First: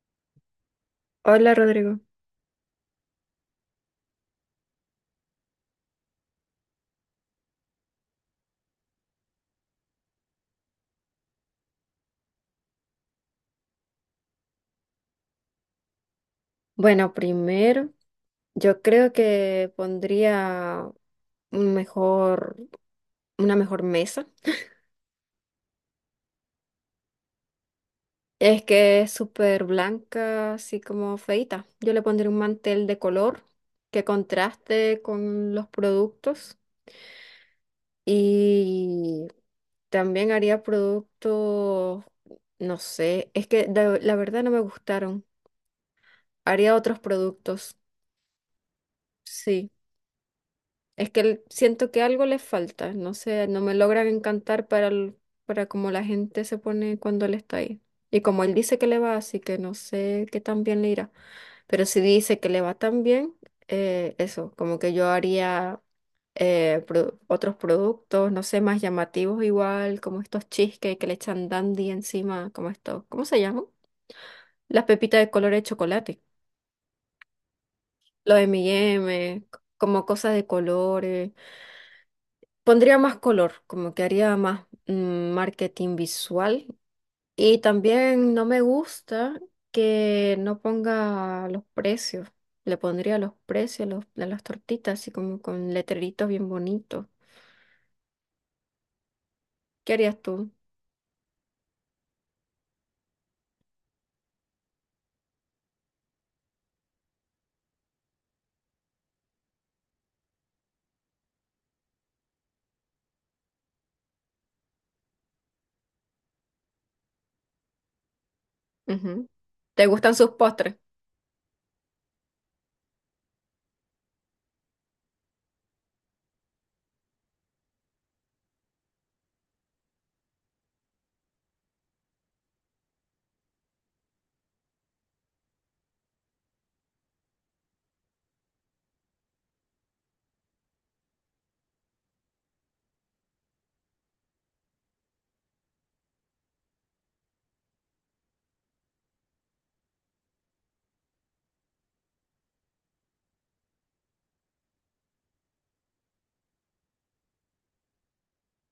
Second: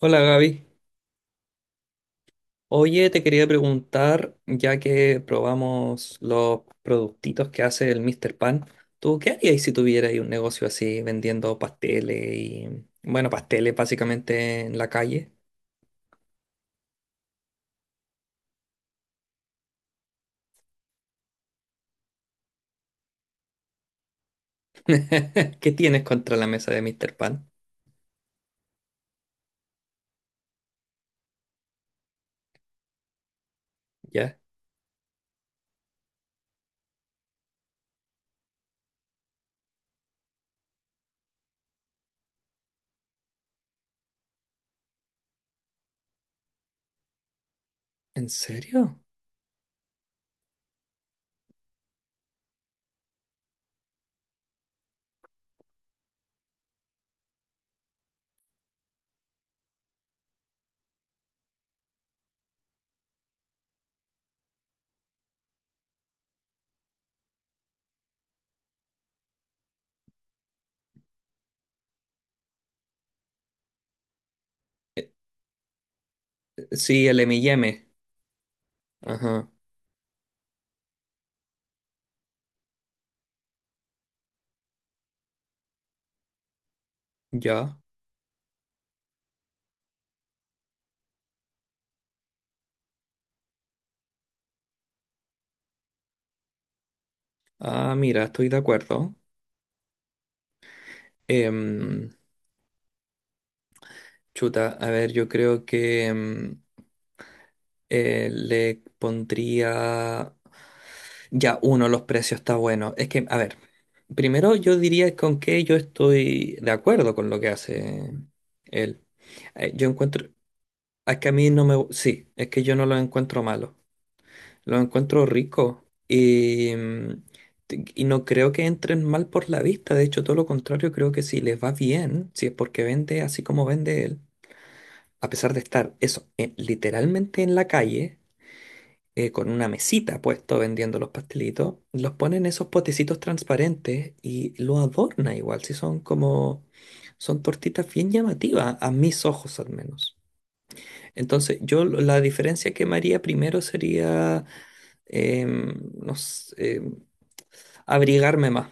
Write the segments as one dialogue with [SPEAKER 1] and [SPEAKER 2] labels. [SPEAKER 1] Hola Gaby.
[SPEAKER 2] Hola Rodrigo.
[SPEAKER 1] Oye, te quería preguntar, ya que probamos los productitos que hace el Mr. Pan, ¿tú qué harías si tuvieras ahí un negocio así vendiendo pasteles y, bueno, pasteles básicamente en la calle?
[SPEAKER 2] Bueno, primero, yo creo que pondría un mejor, una mejor mesa.
[SPEAKER 1] ¿Qué tienes contra la mesa de Mr. Pan?
[SPEAKER 2] Es que es súper blanca, así como feita. Yo le pondría un mantel de color que
[SPEAKER 1] ¿Ya?
[SPEAKER 2] contraste con los productos y también haría productos, no sé, es que la verdad no me gustaron. Haría otros productos,
[SPEAKER 1] ¿En serio?
[SPEAKER 2] sí. Es que siento que algo les falta, no sé, no me logran encantar para, para como la gente se pone cuando él está ahí. Y como él dice que le va, así que no sé qué tan bien le irá. Pero si dice que le va tan bien, eso, como que yo haría otros productos, no sé, más llamativos igual, como estos cheesecake que le echan dandy encima, como estos, ¿cómo se llaman? Las
[SPEAKER 1] Eh,
[SPEAKER 2] pepitas de color de chocolate.
[SPEAKER 1] Sí, el M&M.
[SPEAKER 2] Lo de M&M,
[SPEAKER 1] Ajá,
[SPEAKER 2] como cosas de colores. Pondría más color, como que haría más marketing visual. Y
[SPEAKER 1] ya.
[SPEAKER 2] también no me gusta que no ponga los precios. Le pondría los precios de las tortitas, así como con letreritos bien bonitos.
[SPEAKER 1] Ah, mira, estoy de acuerdo.
[SPEAKER 2] ¿Qué harías tú?
[SPEAKER 1] Em, Chuta, a ver, yo creo que le pondría... Ya, uno, los precios está bueno. Es que, a ver, primero yo diría con que yo estoy de acuerdo con lo que hace él.
[SPEAKER 2] Ujú. ¿Te
[SPEAKER 1] Yo
[SPEAKER 2] gustan
[SPEAKER 1] encuentro,
[SPEAKER 2] sus postres?
[SPEAKER 1] es que a mí no me, sí, es que yo no lo encuentro malo. Lo encuentro rico y, y no creo que entren mal por la vista. De hecho, todo lo contrario, creo que si les va bien, si es porque vende así como vende él, a pesar de estar eso, literalmente en la calle con una mesita puesto vendiendo los pastelitos, los pone en esos potecitos transparentes y lo adorna igual, si son como, son tortitas bien llamativas, a mis ojos al menos. Entonces, la diferencia que me haría primero sería, no sé, abrigarme más.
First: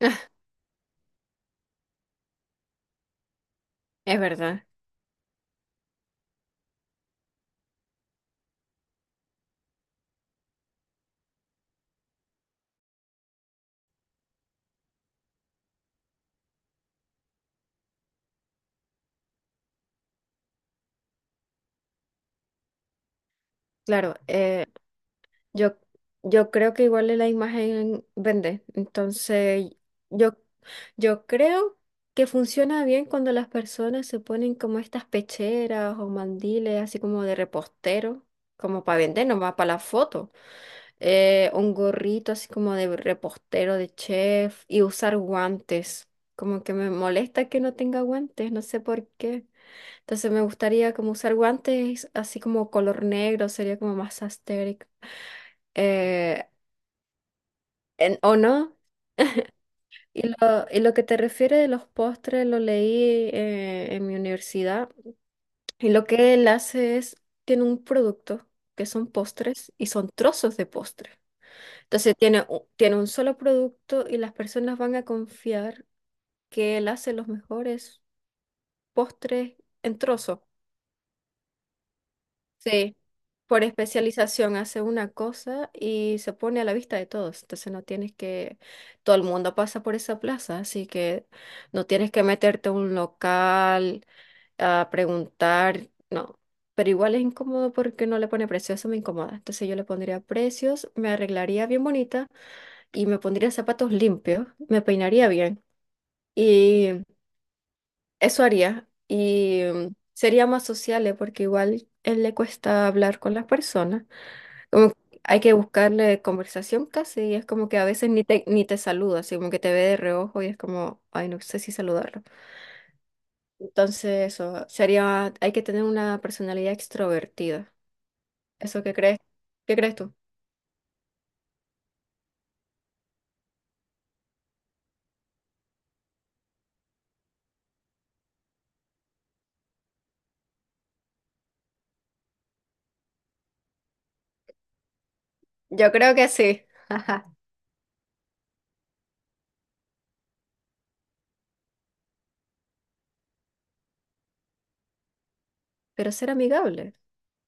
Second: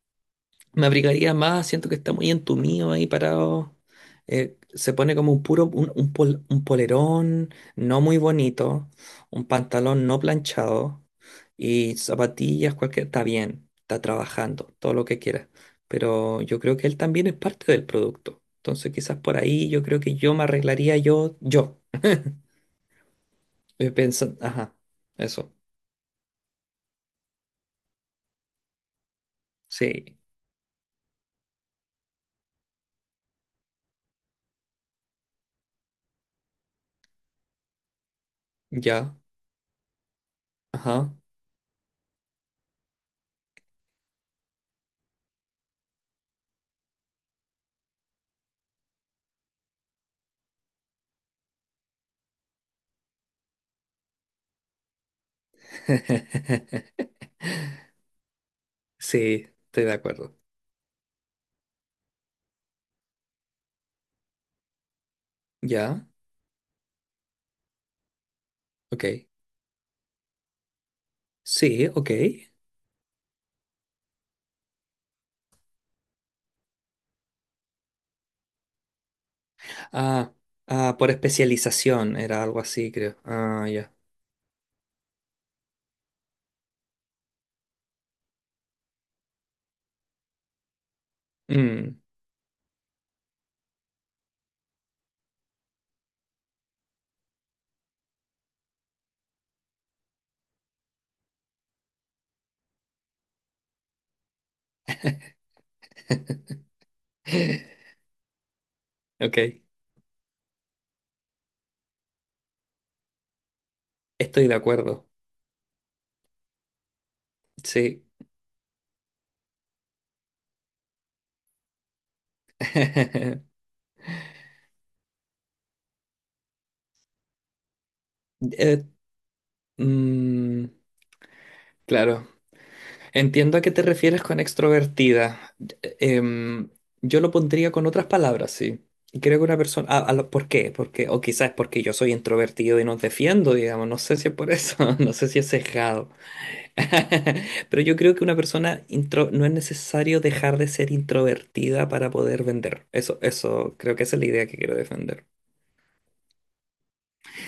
[SPEAKER 1] Me abrigaría más, siento que está muy entumido ahí parado.
[SPEAKER 2] Es verdad.
[SPEAKER 1] Se pone como un puro, un, un polerón no muy bonito, un pantalón no planchado y zapatillas, cualquier, está bien, está trabajando, todo lo que quiera. Pero yo creo que él también es parte del producto. Entonces quizás por ahí yo creo que yo me arreglaría yo,
[SPEAKER 2] Claro,
[SPEAKER 1] pensando, ajá, eso,
[SPEAKER 2] yo, yo creo que igual la imagen vende. Entonces,
[SPEAKER 1] sí,
[SPEAKER 2] yo, yo creo que funciona bien cuando las personas se ponen como estas pecheras o mandiles, así como de repostero, como para
[SPEAKER 1] ya,
[SPEAKER 2] vender, nomás para la foto.
[SPEAKER 1] ajá.
[SPEAKER 2] Un gorrito así como de repostero, de chef, y usar guantes. Como que me molesta que no tenga guantes, no sé por qué. Entonces me gustaría como usar guantes así como color negro, sería como más asteric. Eh, ¿O no?
[SPEAKER 1] Sí, estoy de acuerdo.
[SPEAKER 2] Y lo que te refiere de los postres lo leí en mi universidad. Y
[SPEAKER 1] Ya,
[SPEAKER 2] lo que él hace es, tiene un producto que
[SPEAKER 1] ok.
[SPEAKER 2] son postres y son trozos de postre.
[SPEAKER 1] Sí, ok.
[SPEAKER 2] Entonces tiene, tiene un solo producto y las personas van a confiar que él hace los mejores postres en
[SPEAKER 1] Ah,
[SPEAKER 2] trozos.
[SPEAKER 1] ah, por especialización era algo así,
[SPEAKER 2] Sí,
[SPEAKER 1] creo.
[SPEAKER 2] por
[SPEAKER 1] Ah, ya.
[SPEAKER 2] especialización hace una cosa y se pone a la vista de todos. Entonces no tienes que, todo el mundo pasa por esa plaza, así que no
[SPEAKER 1] Mm.
[SPEAKER 2] tienes que meterte a un local a preguntar, no. Pero igual es incómodo porque no le pone precio, eso me incomoda. Entonces yo le pondría precios, me arreglaría bien bonita y me pondría zapatos limpios, me peinaría bien. Y eso haría.
[SPEAKER 1] Ok,
[SPEAKER 2] Y sería más sociable porque igual él le cuesta hablar con las personas.
[SPEAKER 1] estoy de
[SPEAKER 2] Como
[SPEAKER 1] acuerdo.
[SPEAKER 2] que hay que buscarle conversación casi, y es como que a
[SPEAKER 1] Sí.
[SPEAKER 2] veces ni te saluda, así como que te ve de reojo y es como, ay, no sé si saludarlo. Entonces, eso sería, hay que tener una personalidad extrovertida. ¿Eso
[SPEAKER 1] Eh,
[SPEAKER 2] qué crees? ¿Qué crees tú?
[SPEAKER 1] mm, claro, entiendo a qué te refieres con extrovertida. Eh, Em, yo lo pondría con otras palabras, sí. Y creo que una persona... ah, ¿por qué? Porque, o quizás es porque yo soy introvertido y nos defiendo, digamos. No sé si es por eso, no sé si es
[SPEAKER 2] Yo
[SPEAKER 1] sesgado.
[SPEAKER 2] creo que sí.
[SPEAKER 1] Pero yo creo que una persona intro no es necesario dejar de ser introvertida para poder vender. Eso, creo que esa es la idea que quiero defender.
[SPEAKER 2] Pero ser amigable.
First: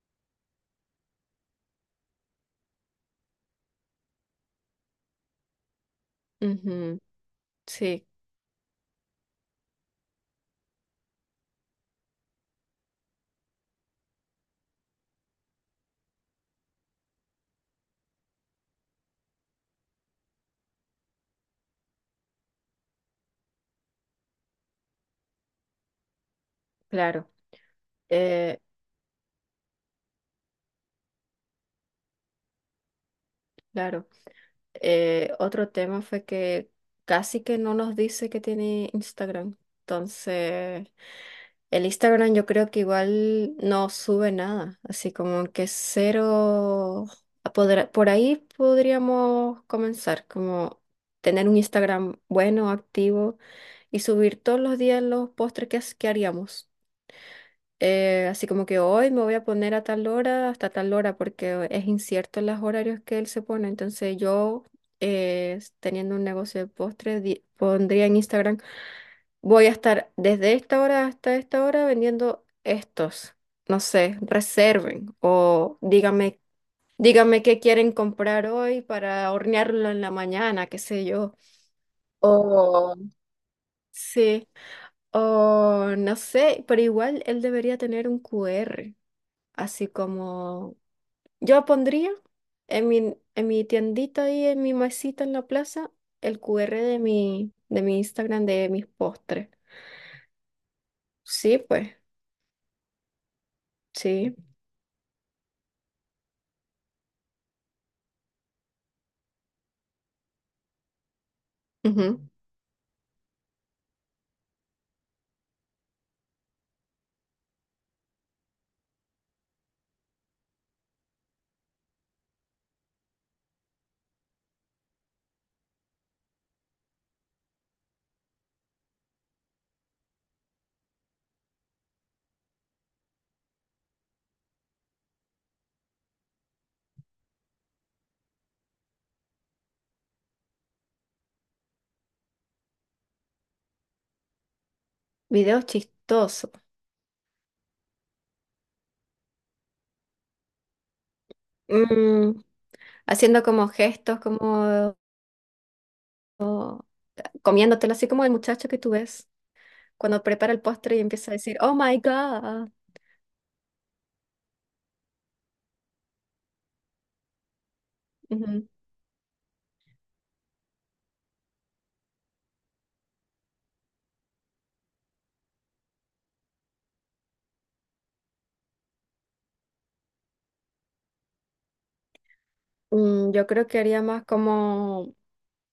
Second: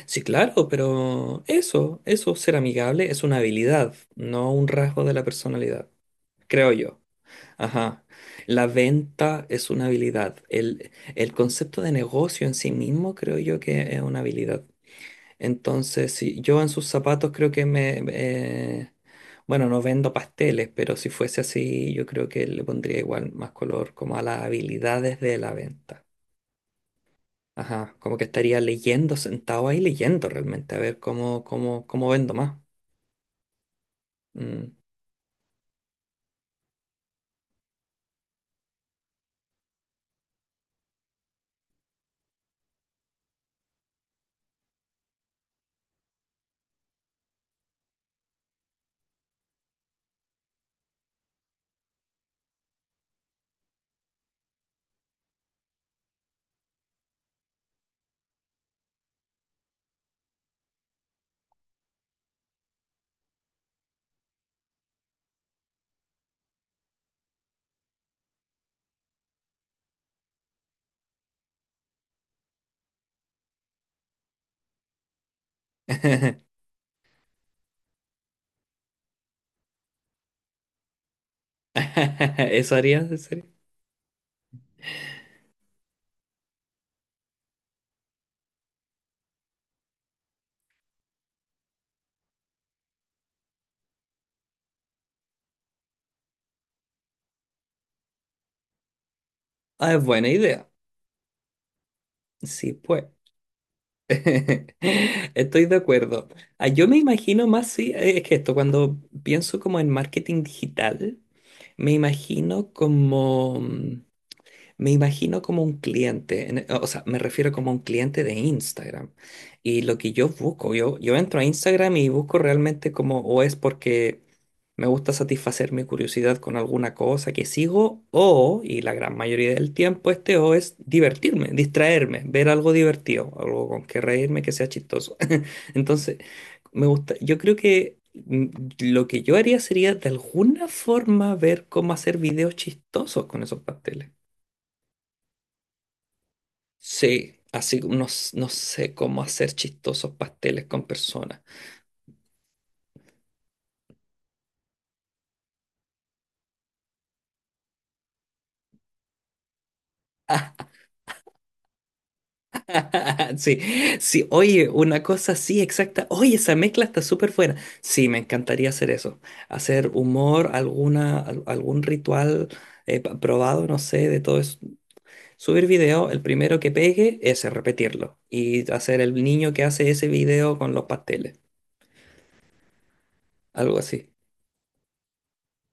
[SPEAKER 1] Sí, claro, pero eso, ser amigable es una habilidad, no un rasgo de la personalidad, creo yo.
[SPEAKER 2] Ujú,
[SPEAKER 1] Ajá.
[SPEAKER 2] sí,
[SPEAKER 1] La venta es una habilidad. El concepto de negocio en sí mismo creo yo que es una habilidad. Entonces, si yo en sus zapatos creo que me... bueno, no vendo pasteles, pero si fuese así, yo creo que le pondría igual más color como a las habilidades de la venta.
[SPEAKER 2] claro.
[SPEAKER 1] Ajá, como que estaría
[SPEAKER 2] Eh,
[SPEAKER 1] leyendo, sentado ahí leyendo realmente, a ver cómo, cómo, cómo vendo más.
[SPEAKER 2] claro.
[SPEAKER 1] Mm.
[SPEAKER 2] Otro tema fue que casi que no nos dice que tiene Instagram. Entonces, el Instagram yo creo que igual no sube nada, así como que cero... Por ahí podríamos comenzar, como tener un Instagram bueno, activo y subir todos los días los postres que haríamos. Así como que hoy me voy a poner a tal hora hasta tal hora porque es incierto los horarios que él se pone. Entonces yo, teniendo un negocio de postres, pondría en Instagram voy a estar desde esta hora hasta esta hora vendiendo estos. No sé, reserven o díganme, díganme qué quieren comprar hoy para hornearlo en la mañana, qué sé yo.
[SPEAKER 1] ¿Eso
[SPEAKER 2] O
[SPEAKER 1] harías, en serio?
[SPEAKER 2] sí, o no sé, pero igual él debería tener un QR, así como yo pondría en mi tiendita ahí, en mi mesita en la plaza, el QR de mi Instagram de mis postres.
[SPEAKER 1] Ah, es buena idea.
[SPEAKER 2] Sí, pues,
[SPEAKER 1] Sí, pues.
[SPEAKER 2] sí.
[SPEAKER 1] Estoy de acuerdo. Ah, yo me imagino más, sí, es que esto, cuando pienso como en marketing digital. Me
[SPEAKER 2] Ujú.
[SPEAKER 1] imagino como me imagino como un cliente, o sea, me refiero como un cliente de Instagram. Y lo que yo busco, yo entro a Instagram y busco realmente como, o es porque me gusta satisfacer mi curiosidad con alguna cosa que sigo, o, y la gran mayoría del tiempo, este o es divertirme, distraerme, ver algo divertido, algo con que reírme que sea chistoso. Entonces, me gusta, yo creo que lo que yo haría sería de alguna forma ver cómo hacer videos chistosos con esos pasteles.
[SPEAKER 2] Videos chistosos.
[SPEAKER 1] Sí, así como no, no sé cómo hacer chistosos pasteles con personas.
[SPEAKER 2] Mm, haciendo como gestos, como o- comiéndotelo, así como el muchacho que tú ves cuando prepara el postre y empieza a decir, "Oh my God".
[SPEAKER 1] Sí, sí, oye, una cosa así exacta. Oye, esa mezcla está súper buena. Sí, me
[SPEAKER 2] Ujú.
[SPEAKER 1] encantaría hacer eso. Hacer humor, alguna, algún ritual probado, no sé, de todo eso. Subir video, el primero que pegue, ese, repetirlo. Y hacer el niño que hace ese video con los pasteles.
[SPEAKER 2] Mm, yo creo
[SPEAKER 1] Algo
[SPEAKER 2] que haría
[SPEAKER 1] así.
[SPEAKER 2] más como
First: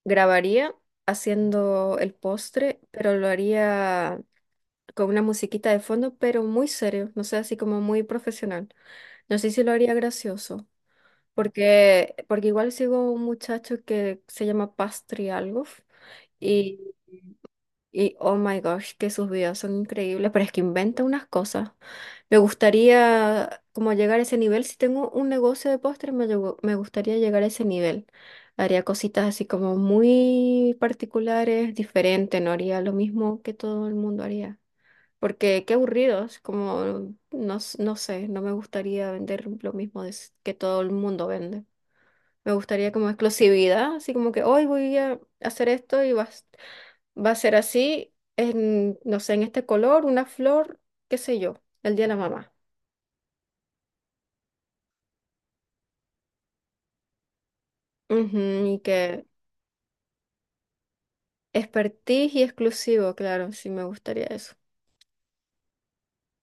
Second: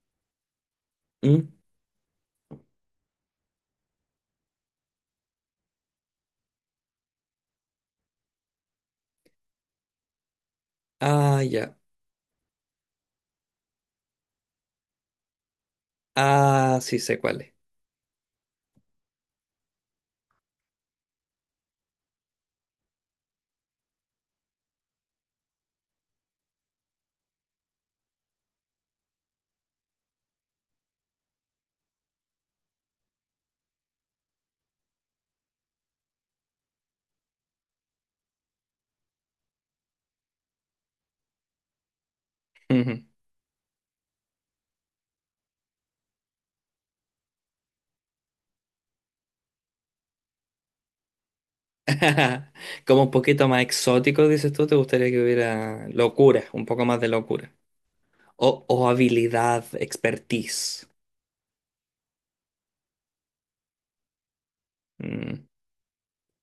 [SPEAKER 2] grabaría
[SPEAKER 1] ¿Mm?
[SPEAKER 2] haciendo el postre, pero lo haría con una musiquita de fondo, pero muy serio, no sé, así como muy profesional. No sé si lo haría gracioso,
[SPEAKER 1] Ah, ya.
[SPEAKER 2] porque, porque igual sigo un muchacho que se llama Pastry algo.
[SPEAKER 1] Ah,
[SPEAKER 2] y
[SPEAKER 1] sí sé cuál es.
[SPEAKER 2] Y oh my gosh, que sus videos son increíbles, pero es que inventa unas cosas. Me gustaría como llegar a ese nivel. Si tengo un negocio de postres, me gustaría llegar a ese nivel. Haría cositas así como muy particulares, diferentes, no haría lo mismo que todo el mundo haría. Porque qué aburridos, como no, no sé, no me gustaría vender lo mismo de que todo el mundo vende. Me gustaría como exclusividad, así como que hoy voy a hacer esto y vas. Va a ser así, en, no sé, en este color, una flor, qué sé yo, el día de la mamá.
[SPEAKER 1] Como un poquito más exótico, dices tú, te gustaría que hubiera locura, un poco más de locura.
[SPEAKER 2] Ujú,
[SPEAKER 1] O,
[SPEAKER 2] y
[SPEAKER 1] o
[SPEAKER 2] que
[SPEAKER 1] habilidad, expertise.
[SPEAKER 2] expertise y exclusivo, claro, sí me gustaría eso.
[SPEAKER 1] Mm.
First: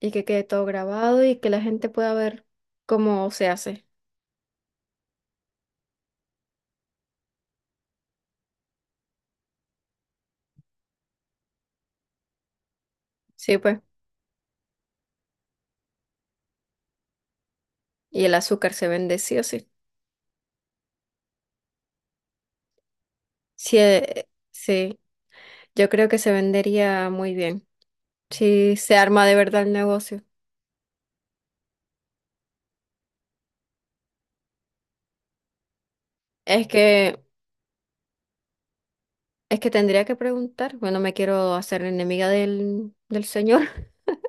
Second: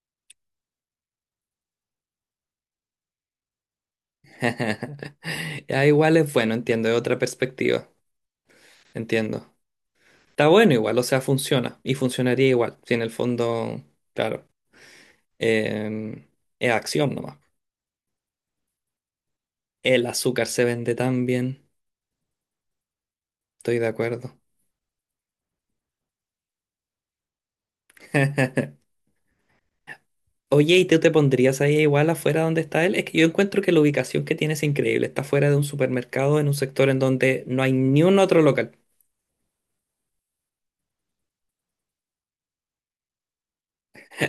[SPEAKER 2] Y que quede todo grabado y que la gente pueda ver cómo se hace.
[SPEAKER 1] Ya, igual es bueno, entiendo, es otra perspectiva, entiendo. Está bueno igual, o sea, funciona y funcionaría igual. Si en el
[SPEAKER 2] Sí, pues.
[SPEAKER 1] fondo, claro, em, es acción nomás.
[SPEAKER 2] Y el azúcar se vende sí o sí.
[SPEAKER 1] El azúcar se vende tan bien,
[SPEAKER 2] Sí,
[SPEAKER 1] estoy de acuerdo.
[SPEAKER 2] sí, yo creo que se vendería muy bien. Si se arma de verdad el negocio.
[SPEAKER 1] Oye, ¿y tú te pondrías ahí igual afuera donde está él? Es que yo encuentro que la ubicación que tiene es increíble. Está fuera de un supermercado en un
[SPEAKER 2] Es
[SPEAKER 1] sector en
[SPEAKER 2] que,
[SPEAKER 1] donde no hay ni un otro local.
[SPEAKER 2] es que tendría que preguntar. Bueno, me quiero hacer enemiga del, del señor.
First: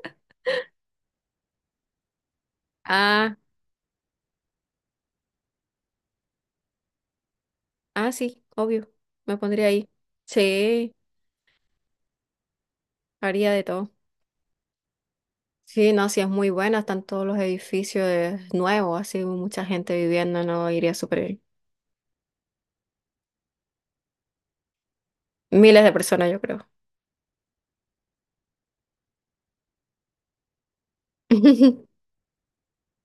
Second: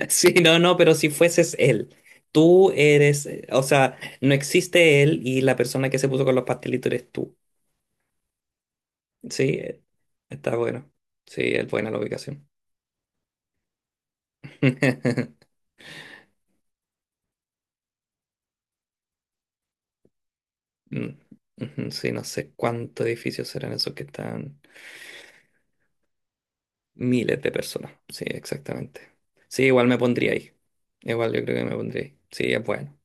[SPEAKER 1] Sí, no, no, pero si fueses él, tú eres,
[SPEAKER 2] Ah,
[SPEAKER 1] o sea, no existe él y la persona que se puso con los pastelitos eres tú.
[SPEAKER 2] Ah, sí, obvio. Me
[SPEAKER 1] Sí,
[SPEAKER 2] pondría ahí.
[SPEAKER 1] está bueno.
[SPEAKER 2] Sí,
[SPEAKER 1] Sí, es buena la ubicación.
[SPEAKER 2] haría de todo. Sí, no, sí es muy buena, están todos los edificios nuevos, así mucha gente viviendo, no iría
[SPEAKER 1] Mm,
[SPEAKER 2] súper bien.
[SPEAKER 1] ujú, sí, no sé cuántos edificios serán esos que están.
[SPEAKER 2] Miles de personas, yo creo.
[SPEAKER 1] Miles de personas. Sí, exactamente. Sí, igual me pondría ahí. Igual yo creo que me pondría ahí. Sí, es bueno.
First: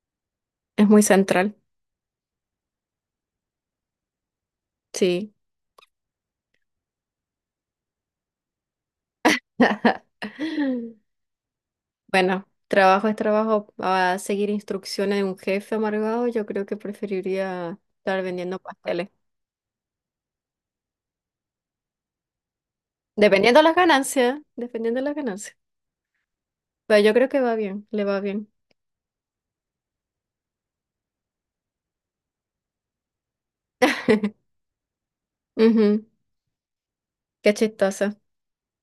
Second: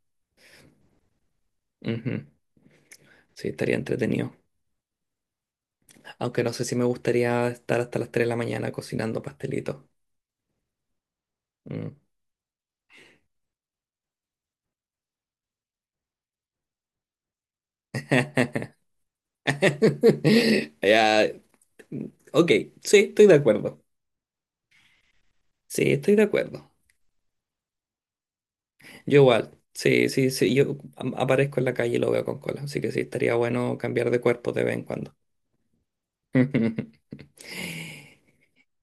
[SPEAKER 2] Es muy central,
[SPEAKER 1] Ujú. Sí, estaría entretenido.
[SPEAKER 2] sí.
[SPEAKER 1] Aunque no sé si me gustaría estar hasta las 3 de la mañana cocinando pastelitos. Mm.
[SPEAKER 2] Bueno, trabajo es trabajo. A seguir instrucciones de un jefe amargado, yo creo que preferiría estar vendiendo pasteles.
[SPEAKER 1] Ya, ok, sí, estoy de
[SPEAKER 2] Dependiendo de las
[SPEAKER 1] acuerdo.
[SPEAKER 2] ganancias, dependiendo de las ganancias.
[SPEAKER 1] Sí, estoy de acuerdo.
[SPEAKER 2] Pero yo creo que va bien, le va bien.
[SPEAKER 1] Yo igual. Sí, sí, sí. Aparezco en la calle y lo veo con cola. Así que sí, estaría bueno cambiar de cuerpo de vez en cuando.
[SPEAKER 2] Ujú, qué chistoso.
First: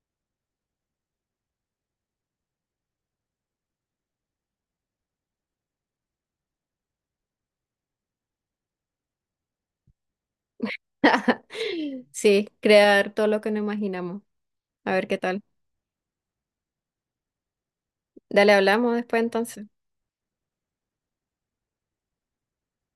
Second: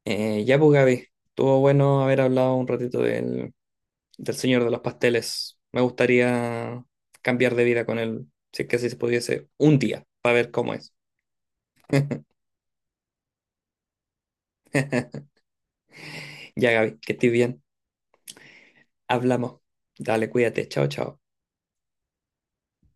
[SPEAKER 1] Ya, pues Gaby, estuvo bueno haber hablado un ratito del, del señor de los pasteles. Me gustaría cambiar de vida con él, si es que así se pudiese, un día, para ver cómo es.
[SPEAKER 2] Sí, crear todo lo que no imaginamos. A ver qué tal.
[SPEAKER 1] Ya, Gaby, que estés bien.
[SPEAKER 2] Dale, hablamos después
[SPEAKER 1] Hablamos.
[SPEAKER 2] entonces.
[SPEAKER 1] Dale, cuídate. Chao, chao.